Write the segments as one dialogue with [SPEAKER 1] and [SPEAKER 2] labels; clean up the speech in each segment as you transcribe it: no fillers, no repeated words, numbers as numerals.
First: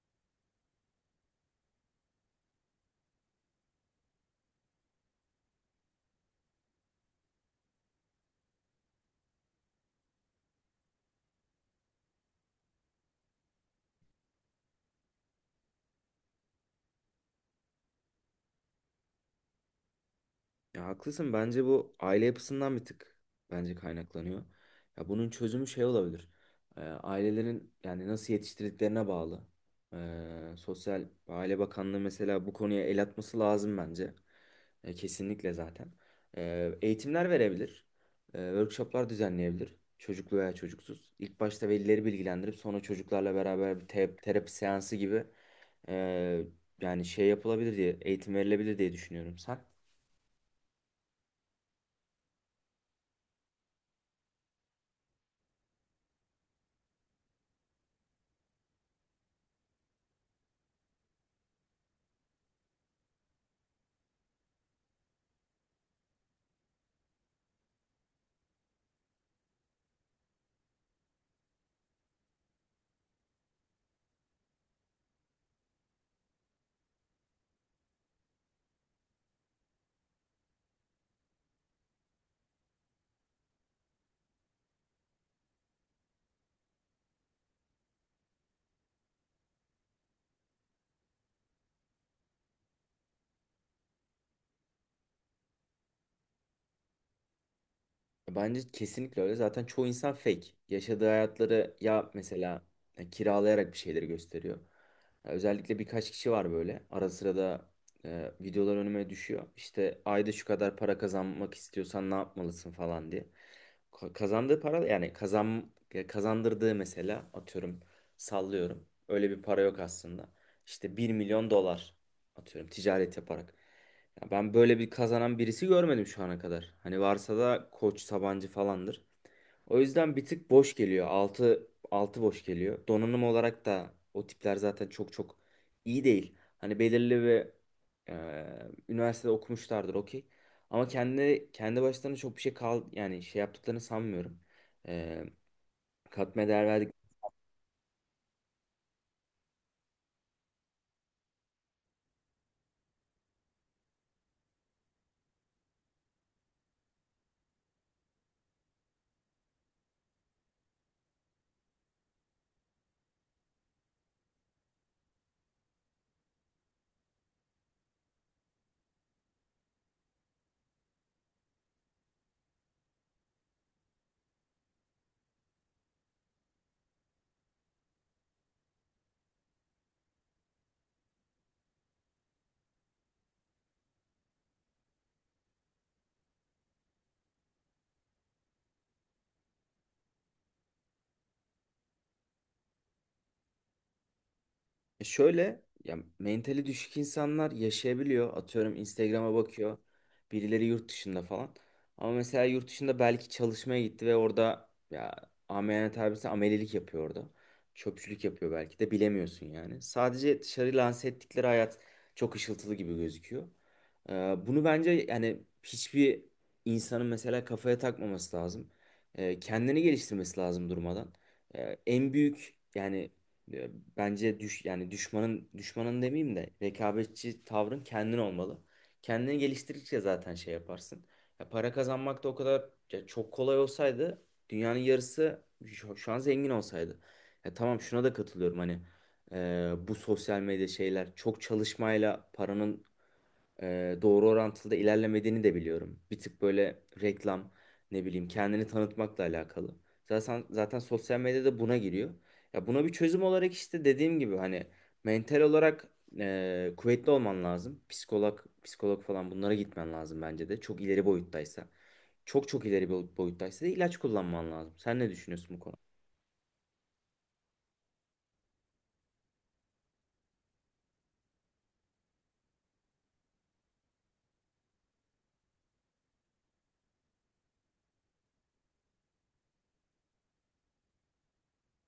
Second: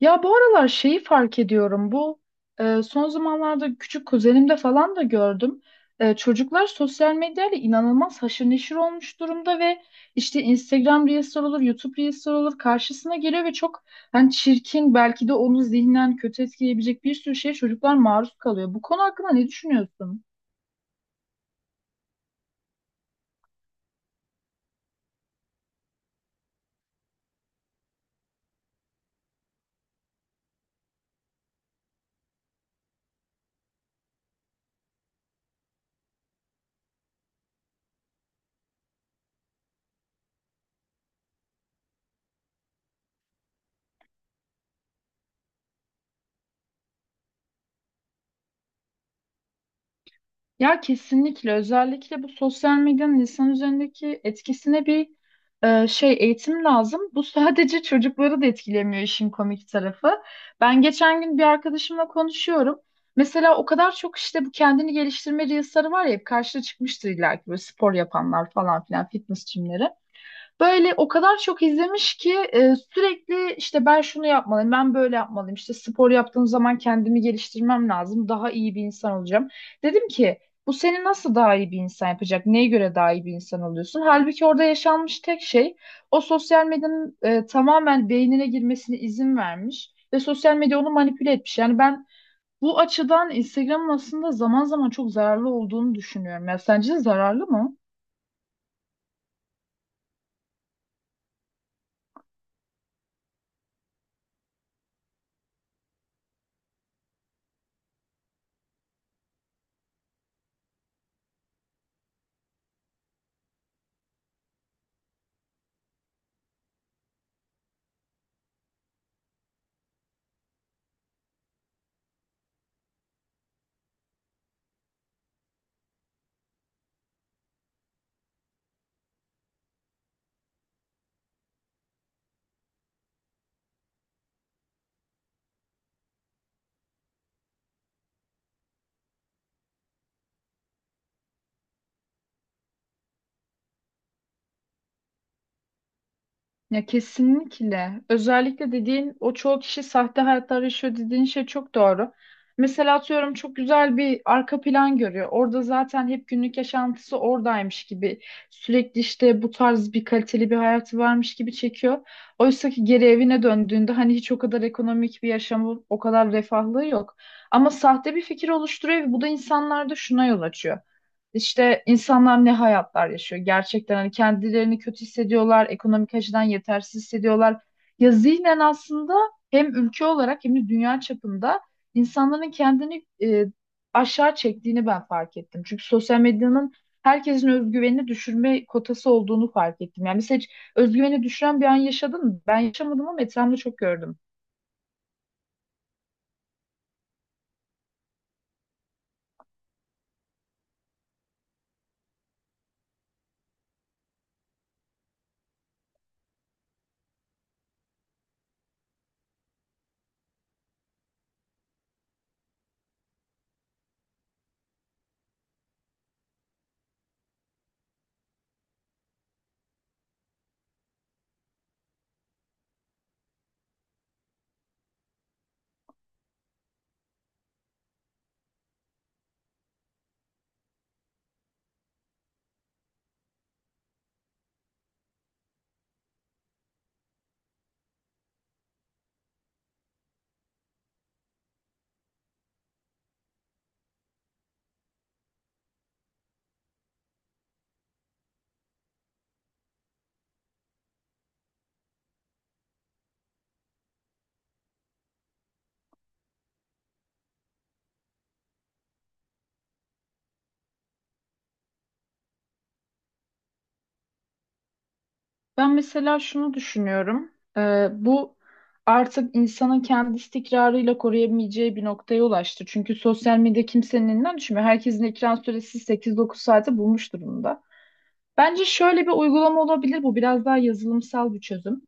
[SPEAKER 1] Ya bu aralar şeyi fark ediyorum. Bu son zamanlarda küçük kuzenimde falan da gördüm. Çocuklar sosyal medyayla inanılmaz haşır neşir olmuş durumda ve işte Instagram Reels olur, YouTube Reels olur karşısına geliyor ve çok hani çirkin belki de onu zihnen kötü etkileyebilecek bir sürü şeye çocuklar maruz kalıyor. Bu konu hakkında ne düşünüyorsun?
[SPEAKER 2] Ya haklısın. Bence bu aile yapısından bir tık bence kaynaklanıyor. Ya bunun çözümü şey olabilir. Ailelerin yani nasıl yetiştirdiklerine bağlı. Sosyal ve Aile Bakanlığı mesela bu konuya el atması lazım bence. Kesinlikle zaten. Eğitimler verebilir. Workshoplar düzenleyebilir. Çocuklu veya çocuksuz. İlk başta velileri bilgilendirip sonra çocuklarla beraber bir terapi seansı gibi ee, yani şey yapılabilir diye eğitim verilebilir diye düşünüyorum. Sen?
[SPEAKER 1] Ya kesinlikle, özellikle bu sosyal medyanın insan üzerindeki etkisine bir eğitim lazım. Bu sadece çocukları da etkilemiyor, işin komik tarafı. Ben geçen gün bir arkadaşımla konuşuyorum. Mesela o kadar çok işte bu kendini geliştirme reels'ları var ya, hep karşına çıkmıştır illa ki, böyle spor yapanlar falan filan, fitness jimleri. Böyle o kadar çok izlemiş ki sürekli işte ben şunu yapmalıyım, ben böyle yapmalıyım. İşte spor yaptığım zaman kendimi geliştirmem lazım. Daha iyi bir insan olacağım. Dedim ki bu seni nasıl daha iyi bir insan yapacak? Neye göre daha iyi bir insan oluyorsun? Halbuki orada yaşanmış tek şey o sosyal medyanın tamamen beynine girmesine izin vermiş ve sosyal medya onu manipüle etmiş. Yani ben bu açıdan Instagram'ın aslında zaman zaman çok zararlı olduğunu düşünüyorum. Ya sence zararlı mı?
[SPEAKER 2] Bence kesinlikle öyle. Zaten çoğu insan fake. Yaşadığı hayatları ya mesela kiralayarak bir şeyleri gösteriyor. Ya özellikle birkaç kişi var böyle. Ara sıra da videolar önüme düşüyor. İşte ayda şu kadar para kazanmak istiyorsan ne yapmalısın falan diye. Kazandığı para yani kazandırdığı mesela atıyorum sallıyorum. Öyle bir para yok aslında. İşte 1 milyon dolar atıyorum ticaret yaparak. Ya ben böyle bir kazanan birisi görmedim şu ana kadar. Hani varsa da Koç Sabancı falandır. O yüzden bir tık boş geliyor. 6 6 boş geliyor. Donanım olarak da o tipler zaten çok çok iyi değil. Hani belirli bir üniversitede okumuşlardır okey. Ama kendi başlarına çok bir şey yani şey yaptıklarını sanmıyorum. E, katma değer.
[SPEAKER 1] Ya kesinlikle. Özellikle dediğin o çoğu kişi sahte hayatlar yaşıyor dediğin şey çok doğru. Mesela atıyorum, çok güzel bir arka plan görüyor. Orada zaten hep günlük yaşantısı oradaymış gibi. Sürekli işte bu tarz bir kaliteli bir hayatı varmış gibi çekiyor. Oysa ki geri evine döndüğünde hani hiç o kadar ekonomik bir yaşamı, o kadar refahlığı yok. Ama sahte bir fikir oluşturuyor ve bu da insanlarda şuna yol açıyor. İşte insanlar ne hayatlar yaşıyor gerçekten, hani kendilerini kötü hissediyorlar, ekonomik açıdan yetersiz hissediyorlar. Ya zihnen aslında hem ülke olarak hem de dünya çapında insanların kendini aşağı çektiğini ben fark ettim. Çünkü sosyal medyanın herkesin özgüvenini düşürme kotası olduğunu fark ettim. Yani mesela hiç özgüveni düşüren bir an yaşadın mı? Ben yaşamadım ama etrafımda çok gördüm.
[SPEAKER 2] Şöyle ya mentali düşük insanlar yaşayabiliyor. Atıyorum Instagram'a bakıyor. Birileri yurt dışında falan. Ama mesela yurt dışında belki çalışmaya gitti ve orada ya ameliyat tabirse amelilik yapıyor orada. Çöpçülük yapıyor belki de bilemiyorsun yani. Sadece dışarı lanse ettikleri hayat çok ışıltılı gibi gözüküyor. Ee, bunu bence yani hiçbir insanın mesela kafaya takmaması lazım. Kendini geliştirmesi lazım durmadan. En büyük yani, e, bence yani düşmanın düşmanın demeyeyim de, rekabetçi tavrın kendin olmalı. Kendini geliştirdikçe zaten şey yaparsın. Ya para kazanmak da o kadar ya çok kolay olsaydı dünyanın yarısı şu an zengin olsaydı. Ya tamam şuna da katılıyorum hani bu sosyal medya şeyler çok çalışmayla paranın doğru orantılı da ilerlemediğini de biliyorum. Bir tık böyle reklam ne bileyim kendini tanıtmakla alakalı. Zaten sosyal medyada buna giriyor. Ya buna bir çözüm olarak işte dediğim gibi hani mental olarak kuvvetli olman lazım. Psikolog, psikolog falan bunlara gitmen lazım bence de. Çok ileri boyuttaysa. Çok çok ileri bir boyuttaysa da ilaç kullanman lazım. Sen ne düşünüyorsun bu
[SPEAKER 1] Ben
[SPEAKER 2] konuda?
[SPEAKER 1] mesela şunu düşünüyorum. Bu artık insanın kendi istikrarıyla koruyamayacağı bir noktaya ulaştı. Çünkü sosyal medya kimsenin elinden düşmüyor. Herkesin ekran süresi 8-9 saate bulmuş durumda. Bence şöyle bir uygulama olabilir bu. Biraz daha yazılımsal bir çözüm.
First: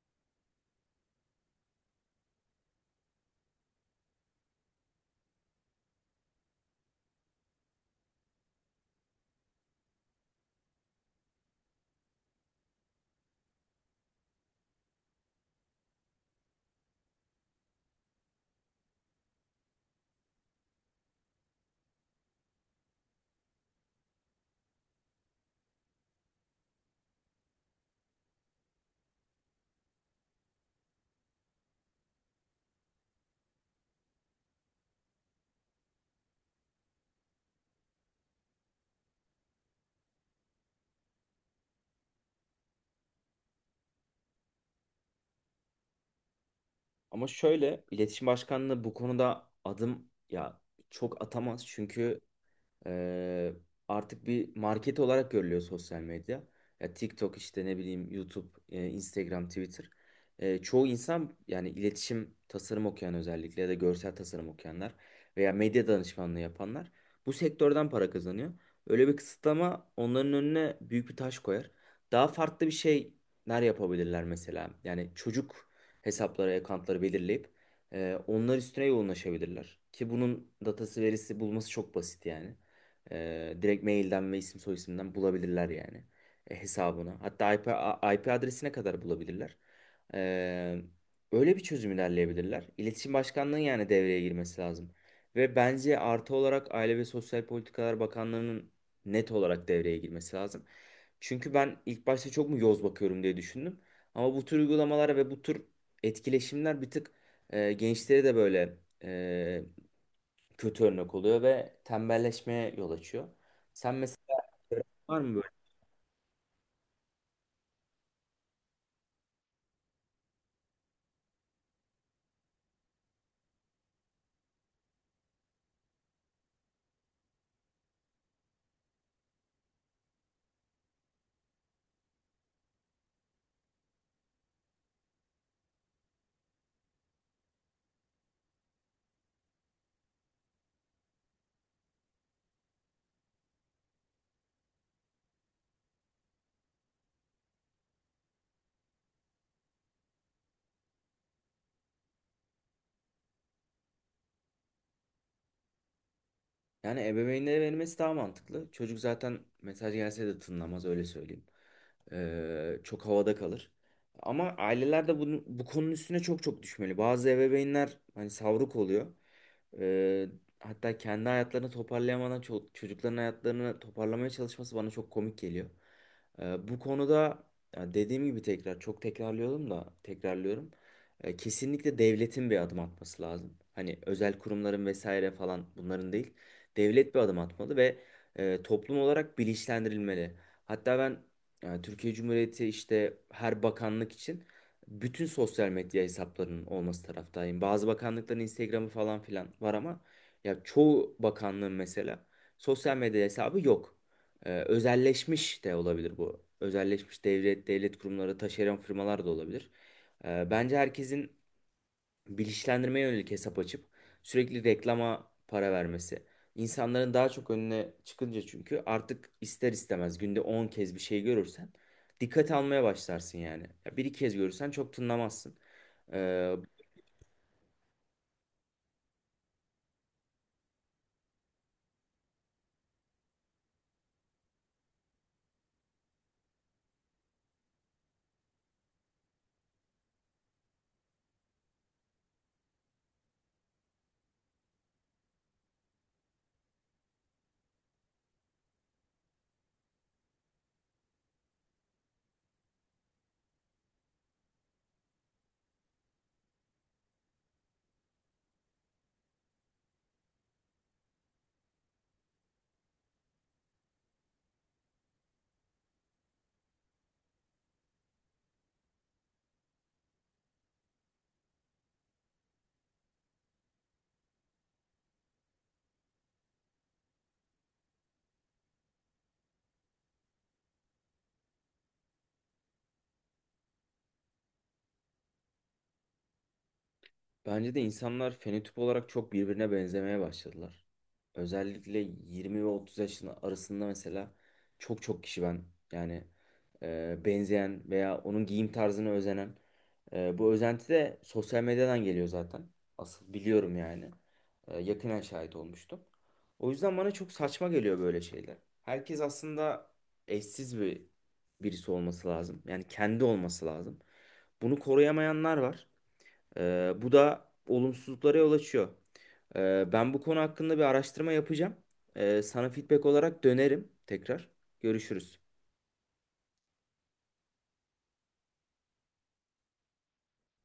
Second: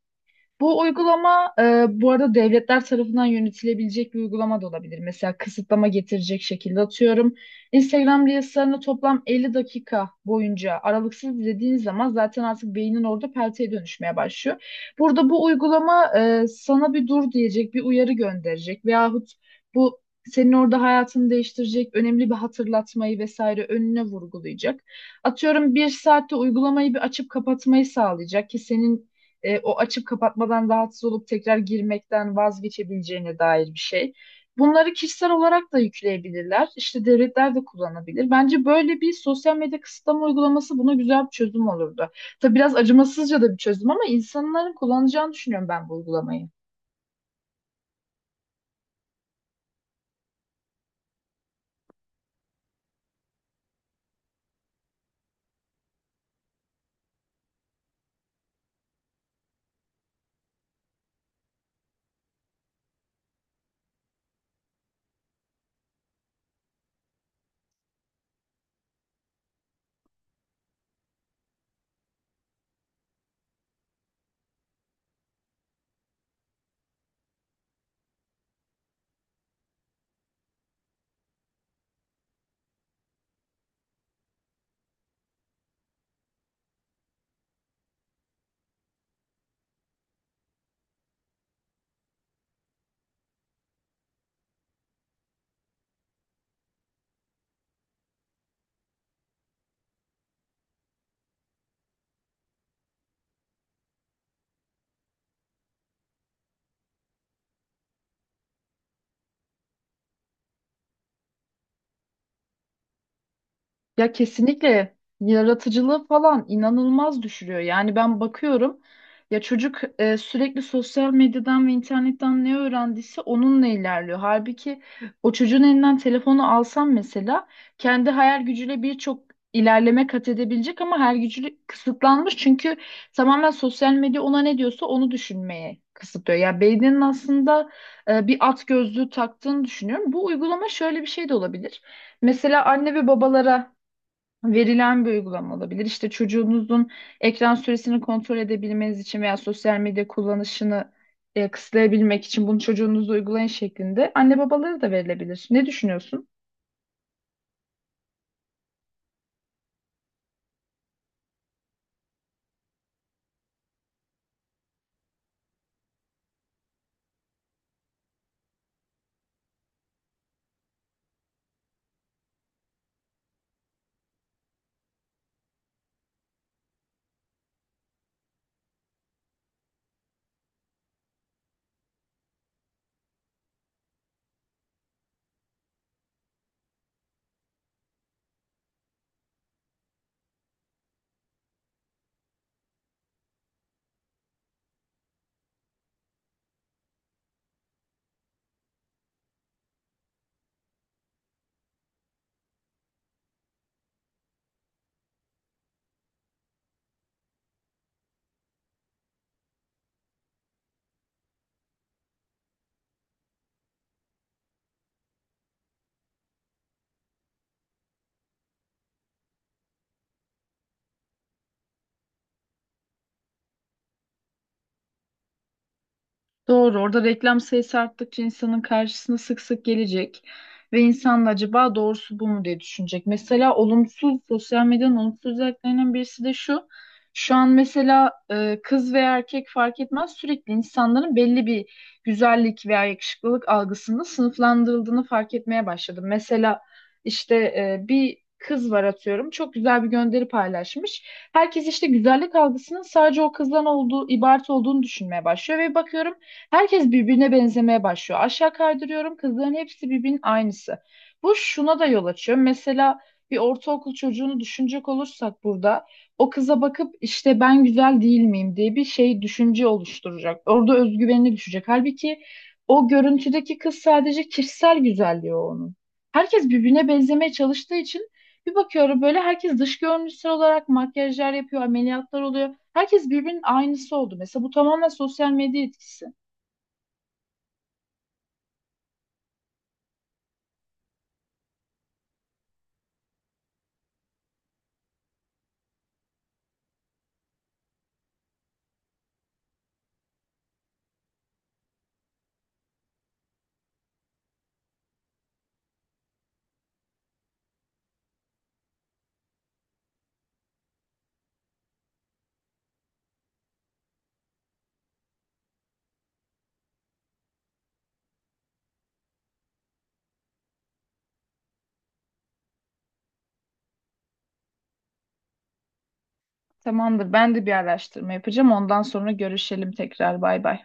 [SPEAKER 1] Bu uygulama, bu arada devletler tarafından yönetilebilecek bir uygulama da olabilir. Mesela kısıtlama getirecek şekilde, atıyorum. Instagram Reels'larını toplam 50 dakika boyunca aralıksız izlediğiniz zaman zaten artık beynin orada pelteye dönüşmeye başlıyor. Burada bu uygulama sana bir dur diyecek, bir uyarı gönderecek veyahut bu senin orada hayatını değiştirecek önemli bir hatırlatmayı vesaire önüne vurgulayacak. Atıyorum bir saatte uygulamayı bir açıp kapatmayı sağlayacak ki senin o açıp kapatmadan rahatsız olup tekrar girmekten vazgeçebileceğine dair bir şey. Bunları kişisel olarak da yükleyebilirler. İşte devletler de kullanabilir. Bence böyle bir sosyal medya kısıtlama uygulaması buna güzel bir çözüm olurdu. Tabii biraz acımasızca da bir çözüm ama insanların kullanacağını düşünüyorum ben bu uygulamayı.
[SPEAKER 2] Ama şöyle iletişim başkanlığı bu konuda adım ya çok atamaz, çünkü Ee, artık bir market olarak görülüyor sosyal medya. Ya TikTok işte ne bileyim YouTube, Instagram, Twitter. Çoğu insan yani iletişim tasarım okuyan özellikle ya da görsel tasarım okuyanlar veya medya danışmanlığı yapanlar bu sektörden para kazanıyor. Öyle bir kısıtlama onların önüne büyük bir taş koyar. Daha farklı bir şeyler yapabilirler mesela. Yani çocuk hesapları, accountları belirleyip onlar üstüne yoğunlaşabilirler. Ki bunun datası verisi bulması çok basit yani. Direkt mailden ve isim soyisimden bulabilirler yani hesabını. Hatta IP adresine kadar bulabilirler. Ee, öyle bir çözüm ilerleyebilirler. İletişim Başkanlığı'nın yani devreye girmesi lazım. Ve bence artı olarak Aile ve Sosyal Politikalar Bakanlığı'nın net olarak devreye girmesi lazım. Çünkü ben ilk başta çok mu yoz bakıyorum diye düşündüm. Ama bu tür uygulamalara ve bu tür etkileşimler bir tık gençlere de böyle e, kötü örnek oluyor ve tembelleşmeye yol açıyor. Sen
[SPEAKER 1] Ya
[SPEAKER 2] mesela
[SPEAKER 1] kesinlikle,
[SPEAKER 2] var mı böyle?
[SPEAKER 1] yaratıcılığı falan inanılmaz düşürüyor. Yani ben bakıyorum, ya çocuk sürekli sosyal medyadan ve internetten ne öğrendiyse onunla ilerliyor. Halbuki o çocuğun elinden telefonu alsam mesela kendi hayal gücüyle birçok ilerleme kat edebilecek ama hayal gücü kısıtlanmış. Çünkü tamamen sosyal medya ona ne diyorsa onu düşünmeye kısıtlıyor. Ya beyninin aslında bir at gözlüğü taktığını düşünüyorum. Bu uygulama şöyle bir şey de olabilir. Mesela anne ve babalara verilen bir uygulama olabilir. İşte çocuğunuzun ekran süresini kontrol edebilmeniz için veya sosyal medya kullanışını kısıtlayabilmek için bunu çocuğunuza uygulayın şeklinde anne babalara da verilebilir. Ne düşünüyorsun?
[SPEAKER 2] Yani ebeveynlere verilmesi daha mantıklı. Çocuk zaten mesaj gelse de tınlamaz öyle söyleyeyim. Çok havada kalır. Ama aileler de bu konunun üstüne çok çok düşmeli. Bazı ebeveynler hani savruk oluyor. Ee, hatta kendi hayatlarını toparlayamadan çocukların hayatlarını toparlamaya çalışması bana çok komik geliyor. Bu konuda ya dediğim gibi tekrar çok tekrarlıyorum da tekrarlıyorum. Kesinlikle devletin bir adım atması lazım. Hani özel kurumların vesaire falan bunların değil. Devlet bir adım atmalı ve toplum olarak bilinçlendirilmeli. Hatta ben yani Türkiye Cumhuriyeti işte her bakanlık için bütün sosyal medya hesaplarının olması taraftayım. Bazı bakanlıkların Instagram'ı falan filan var ama ya çoğu bakanlığın mesela sosyal medya hesabı yok. Özelleşmiş de olabilir bu. Özelleşmiş devlet kurumları, taşeron firmalar da olabilir. Bence herkesin bilinçlendirmeye yönelik hesap açıp sürekli reklama para vermesi. İnsanların daha çok önüne çıkınca çünkü artık ister istemez günde 10 kez bir şey görürsen dikkat almaya başlarsın yani. Ya bir iki kez görürsen çok tınlamazsın. Ee,
[SPEAKER 1] Doğru. Orada reklam sayısı arttıkça insanın karşısına sık sık gelecek ve insan da acaba doğrusu bu mu diye düşünecek. Mesela olumsuz, sosyal medyanın olumsuz özelliklerinden birisi de şu. Şu an mesela kız veya erkek fark etmez, sürekli insanların belli bir güzellik veya yakışıklılık algısında sınıflandırıldığını fark etmeye başladım. Mesela işte bir kız var, atıyorum, çok güzel bir gönderi paylaşmış. Herkes işte güzellik algısının sadece o kızdan olduğu, ibaret olduğunu düşünmeye başlıyor ve bakıyorum herkes birbirine benzemeye başlıyor. Aşağı kaydırıyorum, kızların hepsi birbirinin aynısı. Bu şuna da yol açıyor. Mesela bir ortaokul çocuğunu düşünecek olursak, burada o kıza bakıp işte ben güzel değil miyim diye bir şey, düşünce oluşturacak. Orada özgüvenini düşecek. Halbuki o görüntüdeki kız sadece kişisel güzelliği o onun. Herkes birbirine benzemeye çalıştığı için bir bakıyorum böyle herkes dış görünüşsel olarak makyajlar yapıyor, ameliyatlar oluyor. Herkes birbirinin aynısı oldu. Mesela bu tamamen sosyal medya etkisi.
[SPEAKER 2] Bence de insanlar fenotip olarak çok birbirine benzemeye başladılar. Özellikle 20 ve 30 yaşın arasında mesela çok çok kişi ben yani benzeyen veya onun giyim tarzına özenen, bu özenti de sosyal medyadan geliyor zaten. Asıl biliyorum yani. Yakinen şahit olmuştum. O yüzden bana çok saçma geliyor böyle şeyler. Herkes aslında eşsiz bir birisi olması lazım. Yani kendi olması lazım. Bunu koruyamayanlar var. Bu da olumsuzluklara yol açıyor. Ben bu konu hakkında bir araştırma yapacağım. Sana feedback olarak dönerim tekrar. Görüşürüz.
[SPEAKER 1] Tamamdır. Ben de bir araştırma yapacağım. Ondan sonra görüşelim tekrar. Bay bay.